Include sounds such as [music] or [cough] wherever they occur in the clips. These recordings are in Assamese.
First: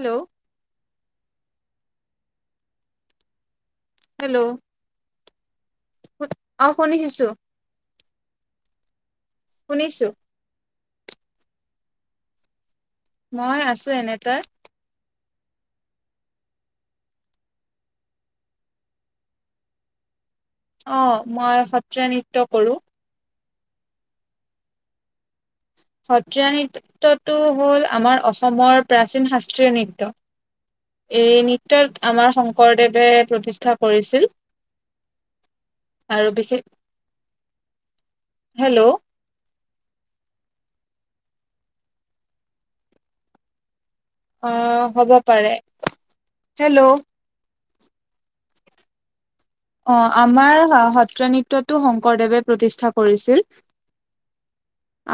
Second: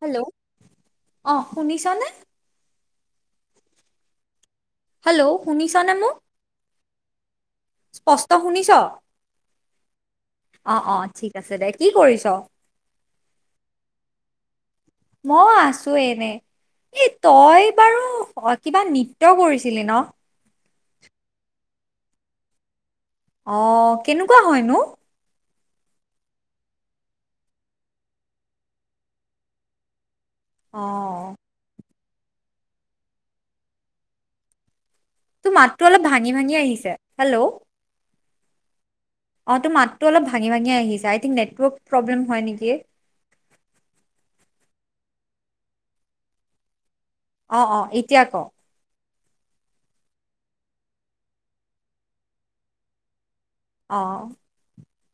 হেল্ল' অহ শুনিছানে? হেল্ল' হেল্ল' শুনিছা নে মোক? অ শুনিছো স্পষ্ট শুনিছ? শুনিছো অ অ ঠিক আছে দে। কি কৰিছ? মই আছো এনে, তই? মই আছো এনে। এ তই বাৰু কিবা নৃত্য কৰিছিলি ন? অ মই সত্ৰীয়া নৃত্য কৰো। অ কেনেকুৱা হয়নো? সত্ৰীয়া নৃত্যটো হল আমাৰ অসমৰ প্ৰাচীন শাস্ত্ৰীয় অ নৃত্য। এই নৃত্যত আমাৰ শংকৰদেৱে প্ৰতিষ্ঠা কৰিছিল। তোৰ মাতটো অলপ আৰু ভাঙি ভাঙি বিশেষ আহিছে হেল্ল। ' হেল্ল' অ টো মাতটো অলপ ভাঙি ভাঙি আহিছে আই থিংক নেটৰ্ক প্ৰব্লেম হয় নেকি? অ হ'ব পাৰে হেল্ল' অ অ এতিয়া ক। অ আমাৰ সত্ৰীয়া নৃত্যটো শংকৰদেৱে প্ৰতিষ্ঠা কৰিছিল। অহ।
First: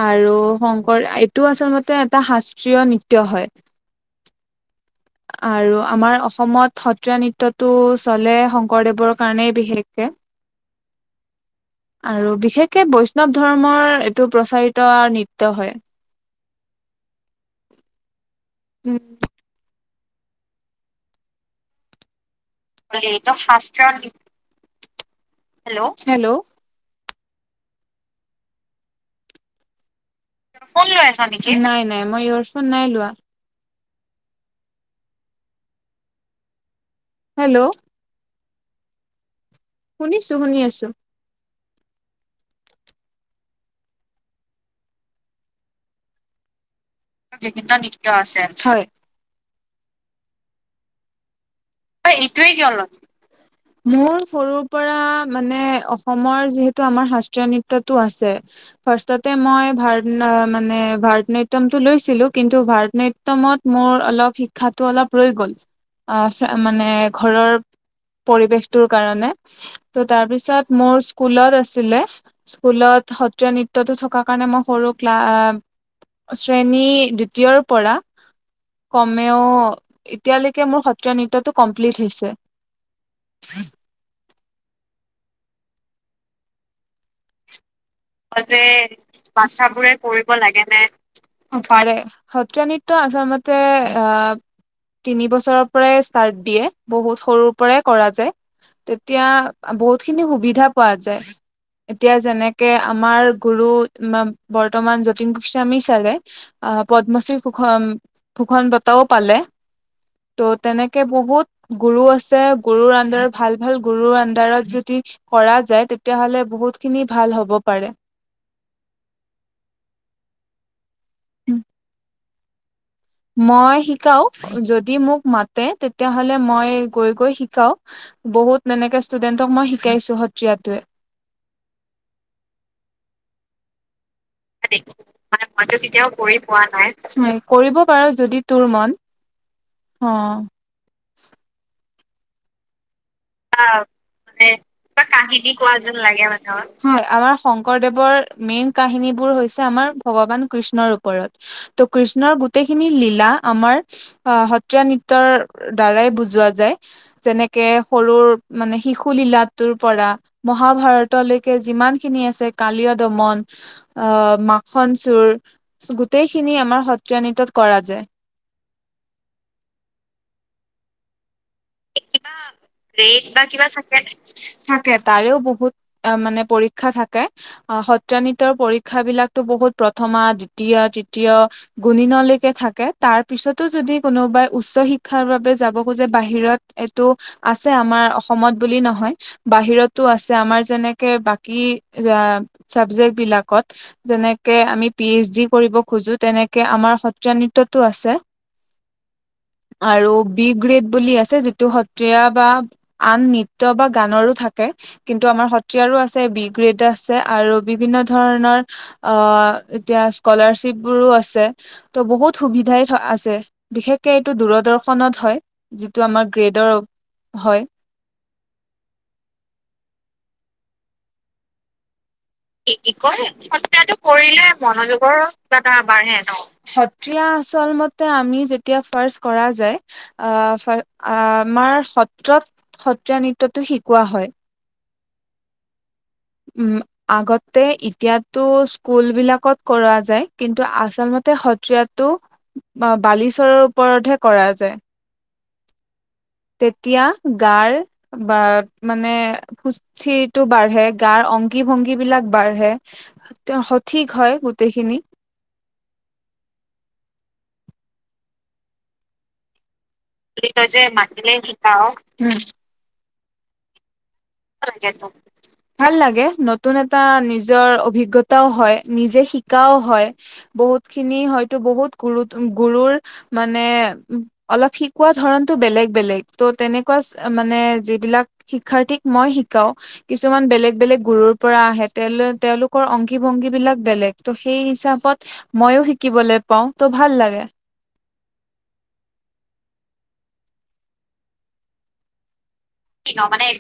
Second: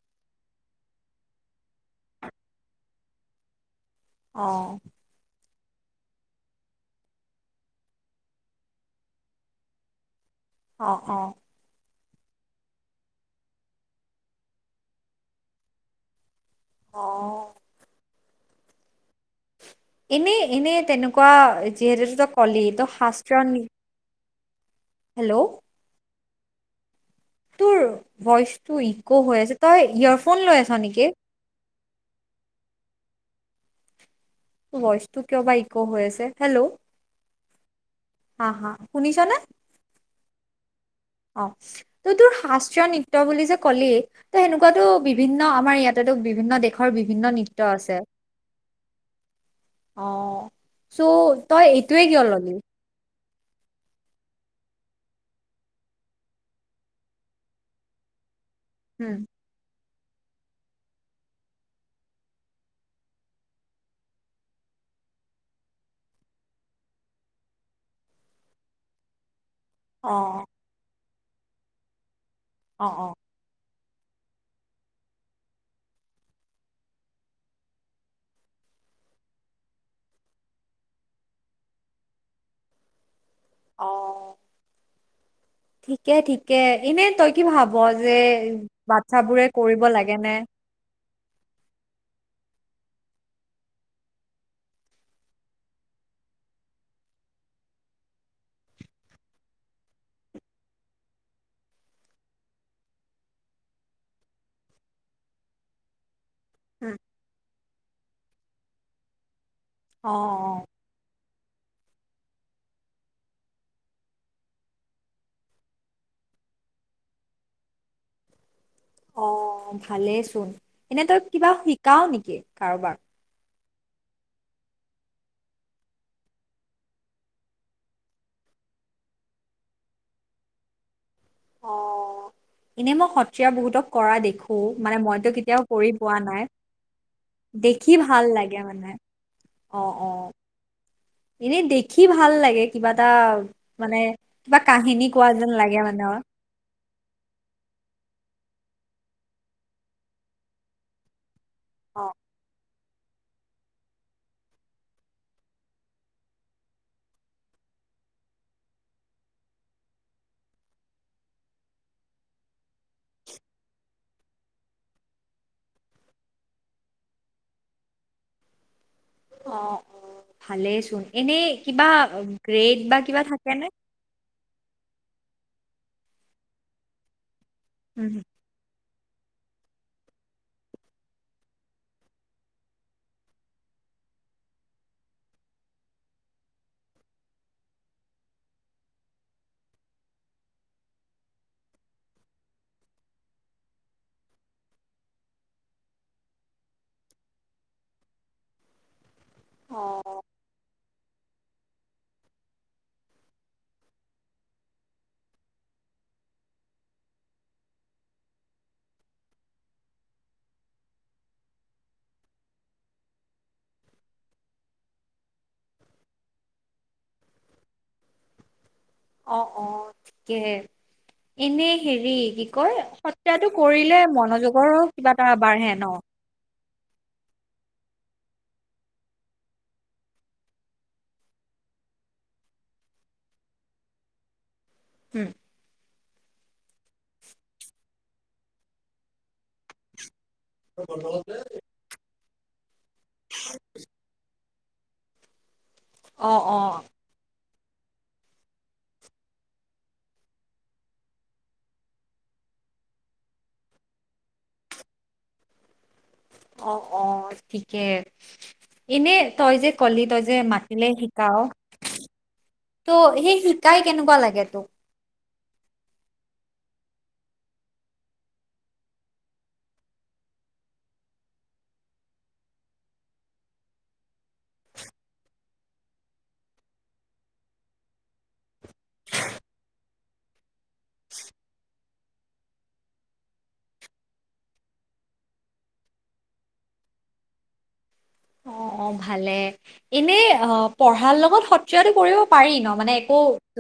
আৰু শংকৰ এইটো আচলতে এটা শাস্ত্ৰীয় নৃত্য হয়। অহ আৰু আমাৰ অসমত সত্ৰীয়া নৃত্যটো চলে শংকৰদেৱৰ কাৰনে বিশেষকে। অ অ আৰু বিশেষকে বৈষ্ণৱ ধৰ্মৰ এইটো প্ৰচাৰিত নৃত্য হয়। অ উম এনেই এনে তেনেকুৱা যিহেতু তই কলি ত এইটো শাস্ত্ৰ হেল্ল' হেল্ল' হেল্ল' তোৰ ভইচটো ইকো হৈ আছে তই ইয়ৰ ফোন লৈ আছনেকি, নাই নাই মই ইয়ৰফোন নাই লোৱা। ভইচটো কিয় বা ইকো হৈ আছে হেল্ল'। হেল্ল' হা হা শুনিছনে? শুনিছো শুনি আছো। অ ত তোৰ শ নৃত্য বুলি যে কলি সেনেকুৱাতো বিভিন্ন আমাৰ ইয়াতেতো বিভিন্ন দেশ বিভিন্ন নৃত্য আছে অ চ' তই এইটোৱে কিয় ল'লি। মোৰ সৰুৰ পৰা মানে অসমৰ যিহেতু আমাৰ শাস্ত্ৰীয় নৃত্যতটো আছে। উম ফাৰ্ষ্টতে মই ভাৰ মানে ভাৰতনাট্যমটো লৈছিলো কিন্তু ভাৰত নাট্যমত মোৰ অলপ শিক্ষাটো অলপ ৰৈ গ'ল মানে ঘৰৰ পৰিৱেশটোৰ কাৰণে ত অ তাৰপিছত মোৰ স্কুলত আছিলে অ স্কুলত অ সত্ৰীয়া নৃত্য থকা কাৰণে মই সৰু ক্লা- শ্ৰেণী দ্বিতীয়ৰ পৰা কমেও এতিয়ালৈকে মোৰ সত ন নৃত্যয়টো কমপ্লিট হৈছে অ ঠিকে ঠিকে এনে তই কি ভাব হব যে বাচ্ছাবোৰে কৰিব লাগে ন পাৰে সত্ৰীয়া নৃত্য আচলতে আ তিনি বছৰৰ পৰাই ষ্টাৰ্ট দিয়ে বহুত সৰুৰ পৰাই কৰা যায় তেতিয়া বহুত খিনি সুবিধা পোৱা যায় এতিয়া যেনেক আমাৰ গুৰু বৰ্তমান যতীন গোস্বামী ছাৰে আহ উম, পদ্মশ্ৰী ভূষণ ভূষণ বঁটাও পালে অ ত' তেনেকে বহুত গুৰু আছে গুৰুৰ আনডাৰত ভাল ভাল গুৰুৰ আনডাৰত যদি কৰা যায় তেতিয়াাহ'লে বহুতখিনি ভাল হ'ব পাৰে অ ভালেই চোন এনে তই কিবা শিকাও নেকি কাৰোবাক মই শিকাও যদি মোক মাতে তেতিয়াাহলে মই গৈ গৈ শিকাও বহুত তেনেকে ষ্টুডেণ্টক মই শিকাইছো সত্ৰীয়াটোৱে অ এনে মই সত্ৰীয়া বহুতক কৰা দেখো মানে মইতো কেতিয়াও কৰি পোৱা নাই হয় কৰিব দেখি পাৰ ভাল যদি লাগে তোৰ মন মানে অ অ এনেই দেখি ভাল লাগে কিবা এটা মানে কিবা কাহিনী কোৱা যেন লাগে মানুহ আমাৰ শংকৰদেৱ মেইন কাহিনীবোৰ হৈছে আমাৰ ভগৱান কৃষ্ণৰ ওপৰত ত অ কৃষ্ণৰ গোটেই খিনি লীলা আমাৰ সত্ৰীয়া নৃত্যৰ দ্বাৰাই বুজোৱা যায় যেনেকে সৰুৰ মানে শিশু লীলাটোৰ পৰা মহাভাৰতলৈকে যিমান খিনি আছে কালিয় দমন আ মাখন চোৰ গোটেইখিনি আমাৰ সত্ৰীয়া নৃত্যত কৰা যায় অ অ ভালেই চোন এনেই কিবা গ্ৰেড বা কিবা থাকে ন থাকে তাৰেও বহুত অ মানে পৰীক্ষা থাকে অ হুম, সত্ৰ হুম। নতৰ পৰ শিক্ষাবিলাকো বহুত প্ৰথমা দ্বিতীয় তৃতীয়া গুণিনলৈকে থাকে তাৰ পিছতো যদি যদি কোনোবাই উচ্চ শিক্ষাৰ বাবে যাব খোজে বাহিৰত এইটো আছে আমাৰ অসমত বুলি নহয় বাহিৰতো আছে আমাৰ যেনেকে বাকী চাবজেক্ট বিলাকত যেনেকে আমি পি এইচ ডি কৰিব খোজো তেনেকে আমাৰ সত্ৰীয়া নৃত্যতো আছে [unintelligible] অ আৰু বিগ্ৰেড বুলি আছে যিটো টো সত্ৰীয়া বা আন নৃত্য বা গানৰো থাকে কিন্তু আমাৰ সত্ৰীয়াৰো আছে বিগু গ্ৰেড আছে আৰু বিভিন্ন ধৰণৰ এতিয়া স্কলাৰশিপবোৰো আছে ত' বহুত সুবিধাই আছে বিশেষকে এইটো দূৰদৰ্শনত হয় যিটো আমাৰ গ্ৰেডৰ হয় অ' অ' ঠিকে এনে হেৰি কয় সতাটো কৰিলে মনোযোগৰো কিবা এটা আ বাঢ়ে ন আমি যেতিয়া ফ কৰা আমাৰ সত্ৰত সত্ৰীয়া নৃত্যটো শিকোৱা হয় উম। উম আগতে এতিয়াতো স্কুল বিলাকত কৰা যায় কিন্তু আচলমতে সত্ৰীয়াটো বালিচৰৰ ওপৰতহে কৰা যায় অ অ তেতিয়া গাৰ বা মানে সুস্থিৰটো বাঢ়ে গাৰ অংগী ভংগী বিলাক বা বাঢ়ে। তেওঁ সঠিক হয় গোটেইখিনি অ অ ঠিকে এনে তই যে কলি তই যে মাতিলে শিকাও ত সেই শিকাই কেনেকুৱা লাগে? তোক [inaudible] ভাল লাগে নতুন এটা নিজৰ অভিজ্ঞতাও হয় নিজে শিকাও হয় বুত খিন হয় বহু গুৰুৰ মানে অলপ শিকোৱা ধৰণ বেলেগ বেলেগ ত' তেনেকুৱা মানে যিবিলাক শিক্ষাৰ্থীক মই শিকাও কিছুমান বেলেগ বেলেগ গুৰুৰ পৰা আহে তে তেওঁলোকৰ অংশী ভংগী বিলাক বেলেগ ত সেই হিচাপত মইও শিকিবলৈ পাও ত' ভাল লাগে। অ অ ভালে এনে অ পঢ়াৰ লগত সত্ৰীয়াটো কৰিব পাৰি ন? মানে একো মানে এক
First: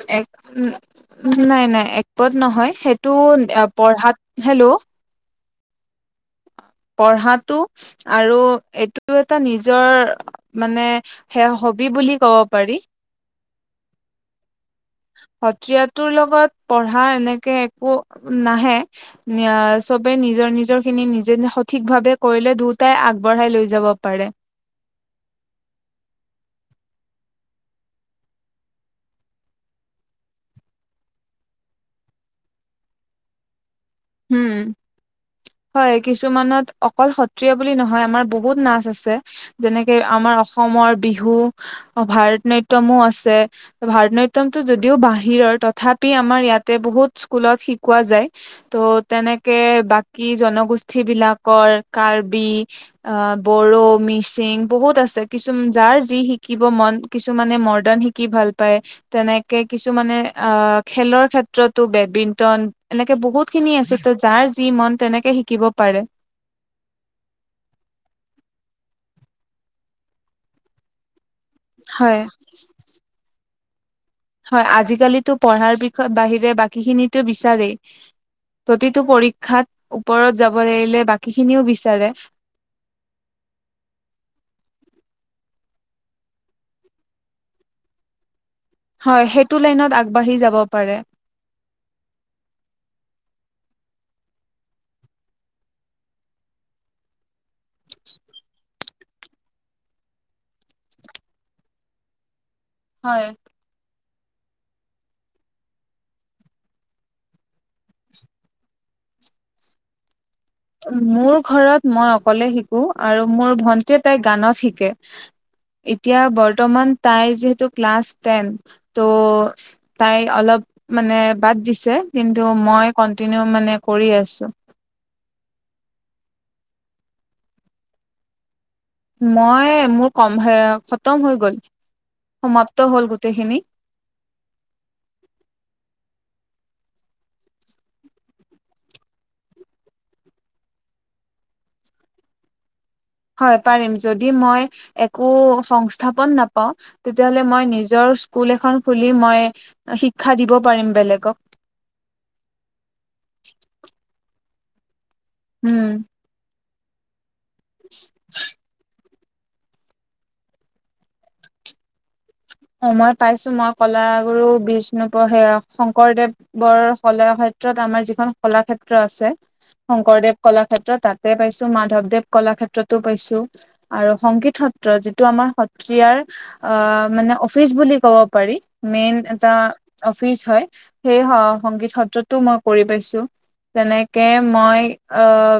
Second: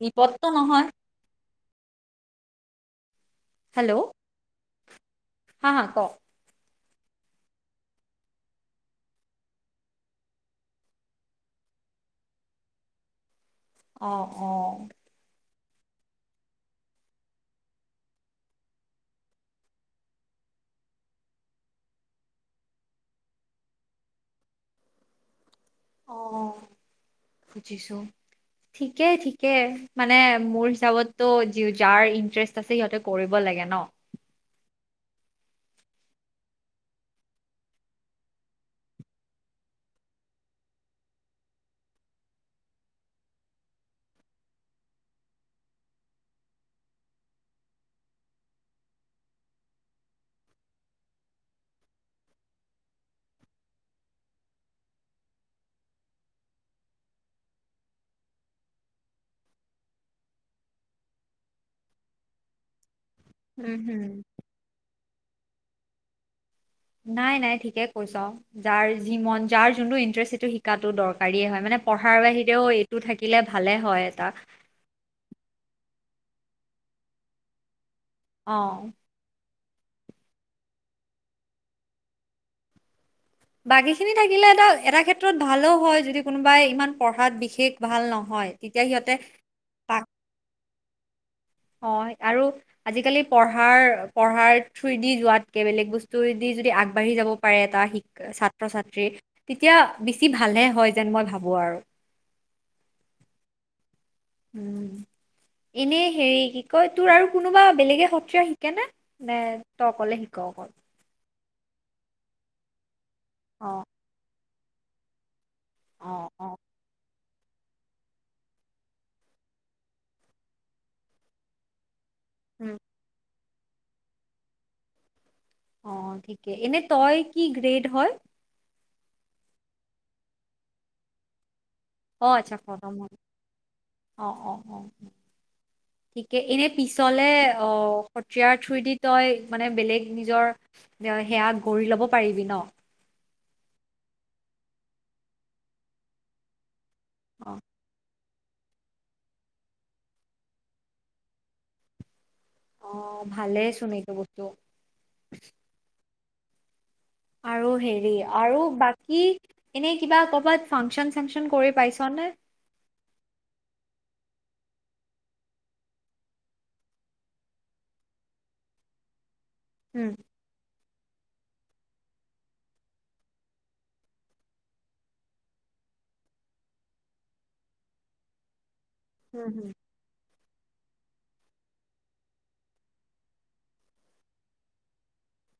বিপদটো নহয় উ নাই নাই একপত নহয় সেইটো হেল্ল' পঢ়াত হেল্ল হা হ ক পঢ়াটো আৰু এইটো এটা নিজৰ মানে সে হবি বুলি ক'ব পাৰি। Of of. সত্ৰীয়াটোৰ লগত পঢ়া এনেকে একো নাহে সবে নিজৰ নিজৰ খিনি নিজে সঠিকভাৱে কৰিলে দুয়টাই আগবঢ়াই লৈ যাব পাৰে। অৱ, বুজিছো। থিকেই ঠিকে মানে মোৰ হিচাপতো যাৰ ইন্টাৰেষ্ট আছে সিহঁতে কৰিব লাগে লাগে ন। হম। হয় কিছুমানত অকল সত্ৰীয়া বুলি নহয় আমাৰ বহুত নাচ আছে যেনেকে আমাৰ আমাৰ অসমৰ বিহু ভাৰত নট্যমো আছে ভাৰত নট্যমো টো যদিও বাহিৰ বাহিৰৰ তথাপি আমাৰ ইয়াতে বহুত স্কুলত শিকোৱা যায়। ত' তেনেকে বাকী জনগোষ্ঠী বিলাকৰ কাৰ্বি বৰ বড়ো, মিচিং বহুত আছে কিছু যাৰ যি শিকিব মন কিছুমানে মডাৰ্ণ শিকি ভাল পায়। তেনেকে কিছু মানে অ খেলৰ ক্ষেত্ৰতো বেডমিন্টন এনেকে ব বহুত খিনি উম আছে হুম ত' যাৰ যি মন তেনেকে শিকিব পাৰে। নাই নাই ঠিকে কৈছ যাৰ যি মন যাৰ যোনটো ইন্টেৰেষ্ট সেইটো শিকাটো দৰকাৰ দৰকাৰী এই হয়। মানে পঢ়াৰ হয় বাহিৰেও এইটো থাকিলে ভালে হয়। এটা হয় আজিকালিতো পঢ়াৰ বিষয়ে বাহিৰে বাকী খিনিতো বিচাৰেই অ', প্ৰতিটো পৰীক্ষাত ওপৰত যাব লাগিলে বাকী খিনিও বিচাৰে বাকীখিনি থাকিলেটো এটা ক্ষেত্ৰত ভালো হয় যদি কোনোবাই ইমান পঢ়াত বিশেষ ভাল নহয়। তেতিয়া সিহঁতে হয় সেইটো লাইনত তাক আগবাঢ়ি যাব পাৰে। হয় আৰু আজিকালি পঢ়াৰ পঢ়াৰ থ্ৰুদি যোৱাতকে বেলেগ বস্তুদি যদি আগবাঢ়ি যাব পাৰে এটা শিক ছাত্ৰ ছাত্ৰ্ৰী তেতিয়া বেছি ভালহে হয় যেন মই ভাবো। [unintelligible] হয়। উম, এনে হেৰি কি কয় তোৰ আৰু কোনোবা বেলেগে সত্ৰিয় শিকে নে -নে তই অকলে শিক? অকল মোৰ ঘৰত মই অকলে শিকো আৰু মোৰ অ', ভন্টিয়ে তাই গানত শিক কে এতিয়া অ', অ', বৰ্তমান তাই যিহেতু ক্লাছ টেন ত' তাই অলপ মানে বাদ দিছে। কিন্তু উম, মই কণ্টিনিউ মানে কৰি আছোঁ। অ, ঠিকে এনে তই কি গ্ৰেড হয়? মই মোৰ কম হে খতম হৈ গ'ল। অ, আচ্ছা সমাপ্ত হ'ল [unintelligible] গোটেইখিনি অ', অ', অ', ঠিকে এনে পিছলে অ, সত্ৰিয়াৰ থুৰইদি তই মানে বেলেগ নিজৰ সেয়া গ কৰি ল'ব পাৰিবি ন'? হয় পাৰিম যদি মই একো সংস্থাপন নাপাওঁ তেতিয়াহ'লে অ মই নিজৰচ স্কুল এখন খুলি মই শিক্ষা দিব পাৰিম বেলেগক। অ, ভালেই চোন এইটো বস্তু। উম, আৰু হেৰি আৰু বাক কি এনে কিবা কৰবাত ফাংচন-চাংচন কৰি পাইছ নে? অ, মই পাইছো মই কলাগুৰু বিষ্ণুপ সেয়া শংকৰদেৱ বৰ সলা ক্ষেত্ৰত আমাৰ যিখন কলাক্ষেত্ৰ আছে উম শংকৰদেৱ কলাক্ষেত্ৰ তাত তাতে পাইছো মাধৱ দেৱ কলাক্ষেত্ৰতো পাইছো আৰু সংগীত সত্ৰ যিটো আমাৰ সত্ৰিয়াৰ অ মানে অফিচ বুলি ক'ব পাৰি মেন হুম এটা হুম অফিচ হয়। সেই সংগীত সত্ৰতো মই কৰি পাইছো। তেনেকে মই আহ।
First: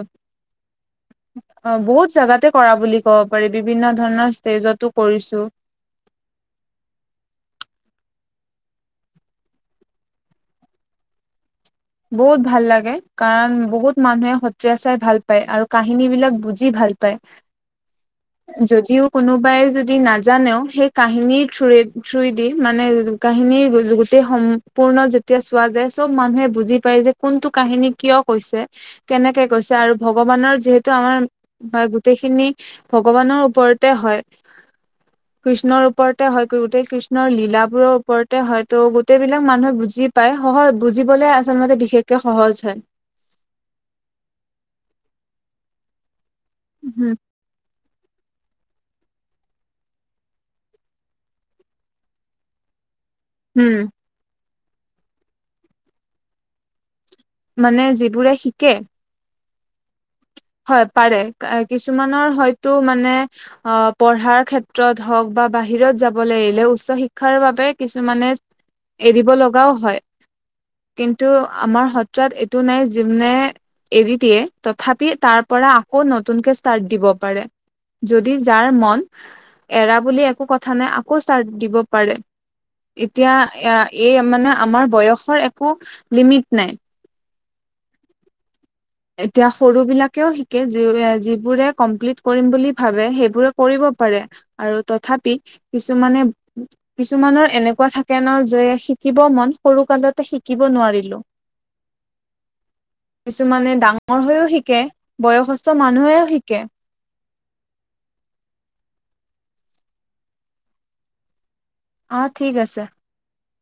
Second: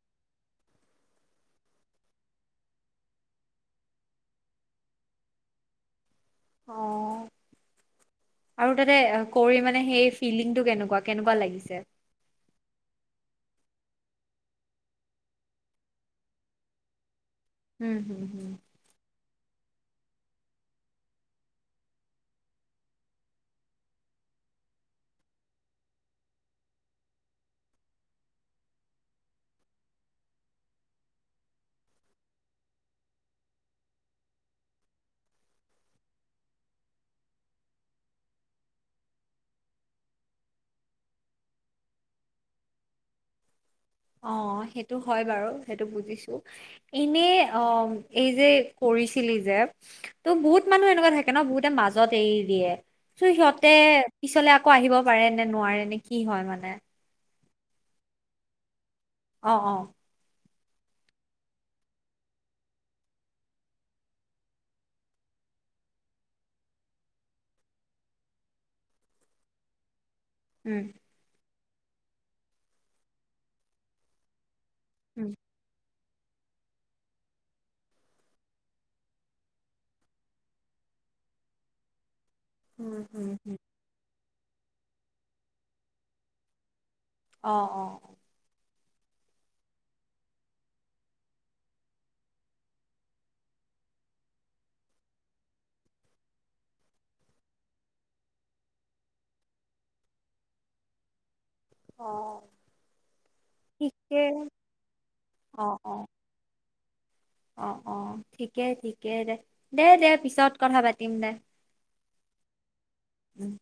অ', বহুত জাগাতে কৰা বুলি ক'ব পাৰি বিভিন্ন ধৰণৰ ষ্টেজতো কৰিছো। অ'। আৰু তাতে কৰি মানে সেই ফিলিং টো কেনেকুৱা কেনেকুৱা লাগিছে? বহুত ভাল লাগে। কাৰণ বহুত মানুহে সত্ৰীয়া চাই ভাল পায় আৰু কাহিনী বিলাক বুজি ভাল পায়। উম, হম-হম। যদিও কোনোবাই যদি নাজানেও সেই কাহিনীৰ থ্ৰুৱে থ্ৰেদি মানে কাহিনীৰ সম্পূৰ্ণ যেতিয়া চোৱা যায় চব মানুহে বুজি পাই যে কোনটো কাহিনী কিয় কৈছে কেনেকে কৈছে আৰু ভগৱানৰ যিহেতু আমাৰ হয় গোটেইখিনি ভগৱানৰ ওপৰতে হয়। কৃষ্ণৰ ওপৰতে হয় গোটেই কৃষ্ণৰ লীলাবোৰৰ ওপৰতে হয় ত গোটবিলাক মানুহে বুজি বুজি পায় সহজ বুজিবলে আচলতে বিশেষকে সহজ হয়। অ', সেটো হয় বাৰু সেইটো বুজিছো এনে অ', এই যে কৰিছিলি যে ত' বহুত মানুহ এনেকুৱা থাকে ন বহুতে মাজত এৰি দিয়ে [unintelligible] সিহঁতে উম পিছলে আকৌ আহিব পাৰে নে নোৱাৰে নে কি হয় মানে? মানে যিবোৰে শিকে? অ', অ'। হয় পাৰে কিছুমানৰ হয়তো মানে অ', পঢ়াৰৰ ক্ষেত্ৰত হওক বা বা বাহিৰত যাবলৈ এৰিলে উচ্চ শিক্ষাৰ বাবে কিছুমানে এৰিব লগাও হয়। উম কিন্তু আমাৰ সত্ৰাত এইটো নাই যোনে এৰি দিয়ে তথাপি উম তাৰ পৰা আকৌ নতুনকে ষ্টাৰ্ট দিব পাৰে। যদি যাৰ মন এৰা বুলি একো কথা নাই আকৌ ষ্টাৰত দিব পাৰে। উম উম এতিয়া উম এই মানে আমাৰ বয়সৰ একো লিমিট নাই। অ', অ'। এতিয়া সৰু বিলাকেও শিকে যিবোৰে কমপ্লিট কৰিম বুলি ভাবে সেইবোৰে কৰিব আৰু তথাপি কিছুমানে কিছুমানৰ এনেকুৱা থাকে ন যে শিকিব মন সৰু কালতে শিকিব নোৱাৰিলো কিছুমানে অ'। ডাঙৰ ঠিকে হৈও শিকে অ বয়সস্থ অ মানুহেও শিকে। অ', অ' ঠিকে ঠিকে দে, দে, দে পিছত কথা পাতিম দে। অ', ঠিক আছে। উম।